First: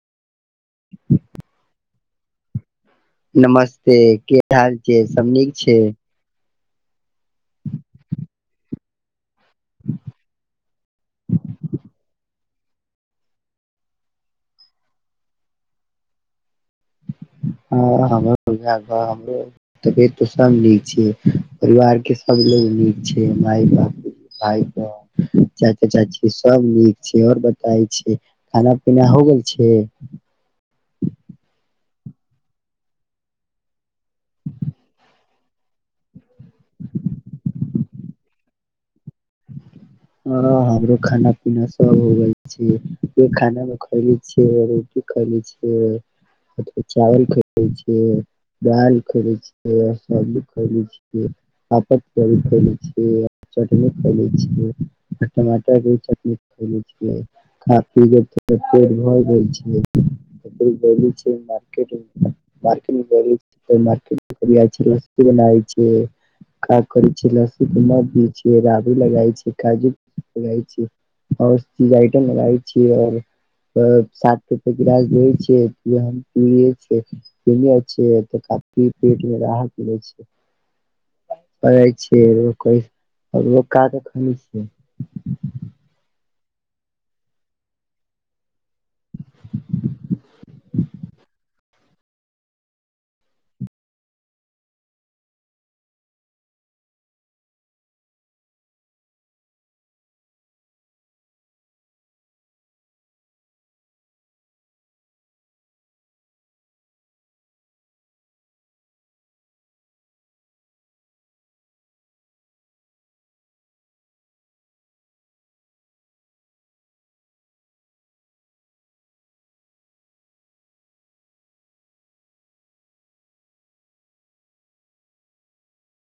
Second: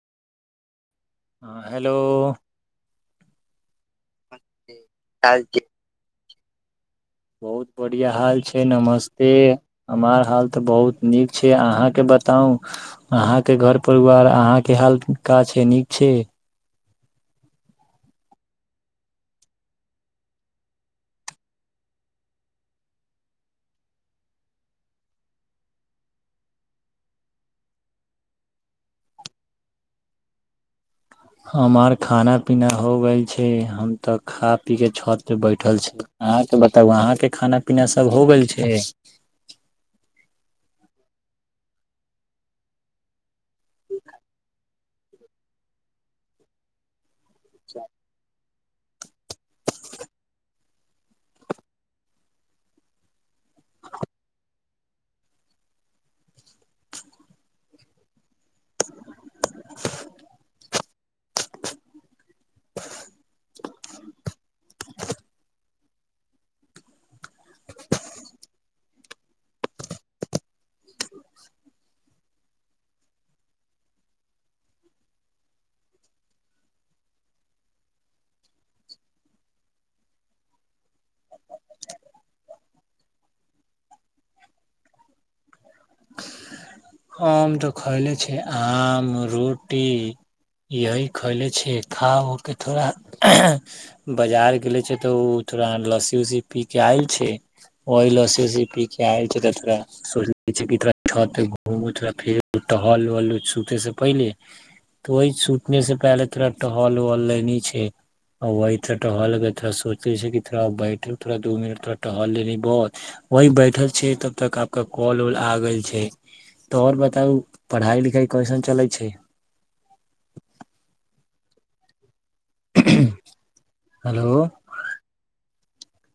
हँ हेलो [unintelligible] नमस्ते के हाल छै समनीीक छै। बहुत बढ़िआँ हाल छै नमस्ते हमार हाल तऽ बहुत नीक छै अहाँकेँ बताउ -अहाँके घर परिवार अहाँके हाल का छै नीक छै। हँ हम हमरो तबियत सब नीक छै परिवार के सब लो नीक छै माय बाप भ ब चाचा चाची सब नीक छै आओर बताै छै खाना पीना हो गेल छै। [unintelligible] हमर खाना पीना हो ग छै हम तऽ खा पी के छत पे बैठल छी अहाँके बताउ अहा के खाना पीना सब हो ग छै। [unintelligible] ह हमरो खाना पीना सब होब छै खाना मे खैले छियै रोटी खैले छ चावल। [unintelligible] ै छिय। [unintelligible] दालि खयले छियै सब्जी खले छियै पापत कड़ी खले छियैटनी। खे छ टमाटर के चनी खे छिय की। पेट भर गेल छै। [unintelligible] ब मार्केटिंग। [unintelligible] मार्केट त मार्केट। बनाए छै, क करै छै लस्सी न द छै। लागय छी, काजुक लगाय छीयै, और इ आयटम लगाबै छीयै और सात रुपए ग्लास दै छीयै, इ हम पीयै छीयै, किनै छीयै, काफ़ी रेट में अहां किनै छीयै। काज अखन नइ छै। हम तऽ खएले छे आम रोटी, यही खएले छियै, खा उ के थोड़ा बाजार गेले छिय तऽ ओ थोड़ा लस्सी-उस्सी पी के आयल छै, ओही लस्सी-उस्सी पी के आयल छै तऽ थोड़ा। ू ो फेर टहल हलते से पहले त वी सुतने से पहले थोड़ा टहल हल ले छै वह थो टहल थो सोचे छै थोड़ा बैठू थोड़ा दू मिनट थो टहल ले बहुत वह बैठल छै तब तक आपक कॉल। आ गेल छै तऽ आओर बताउ पढ़ाई लिखाई कैसन चलै छै। [unintelligible] हेलो।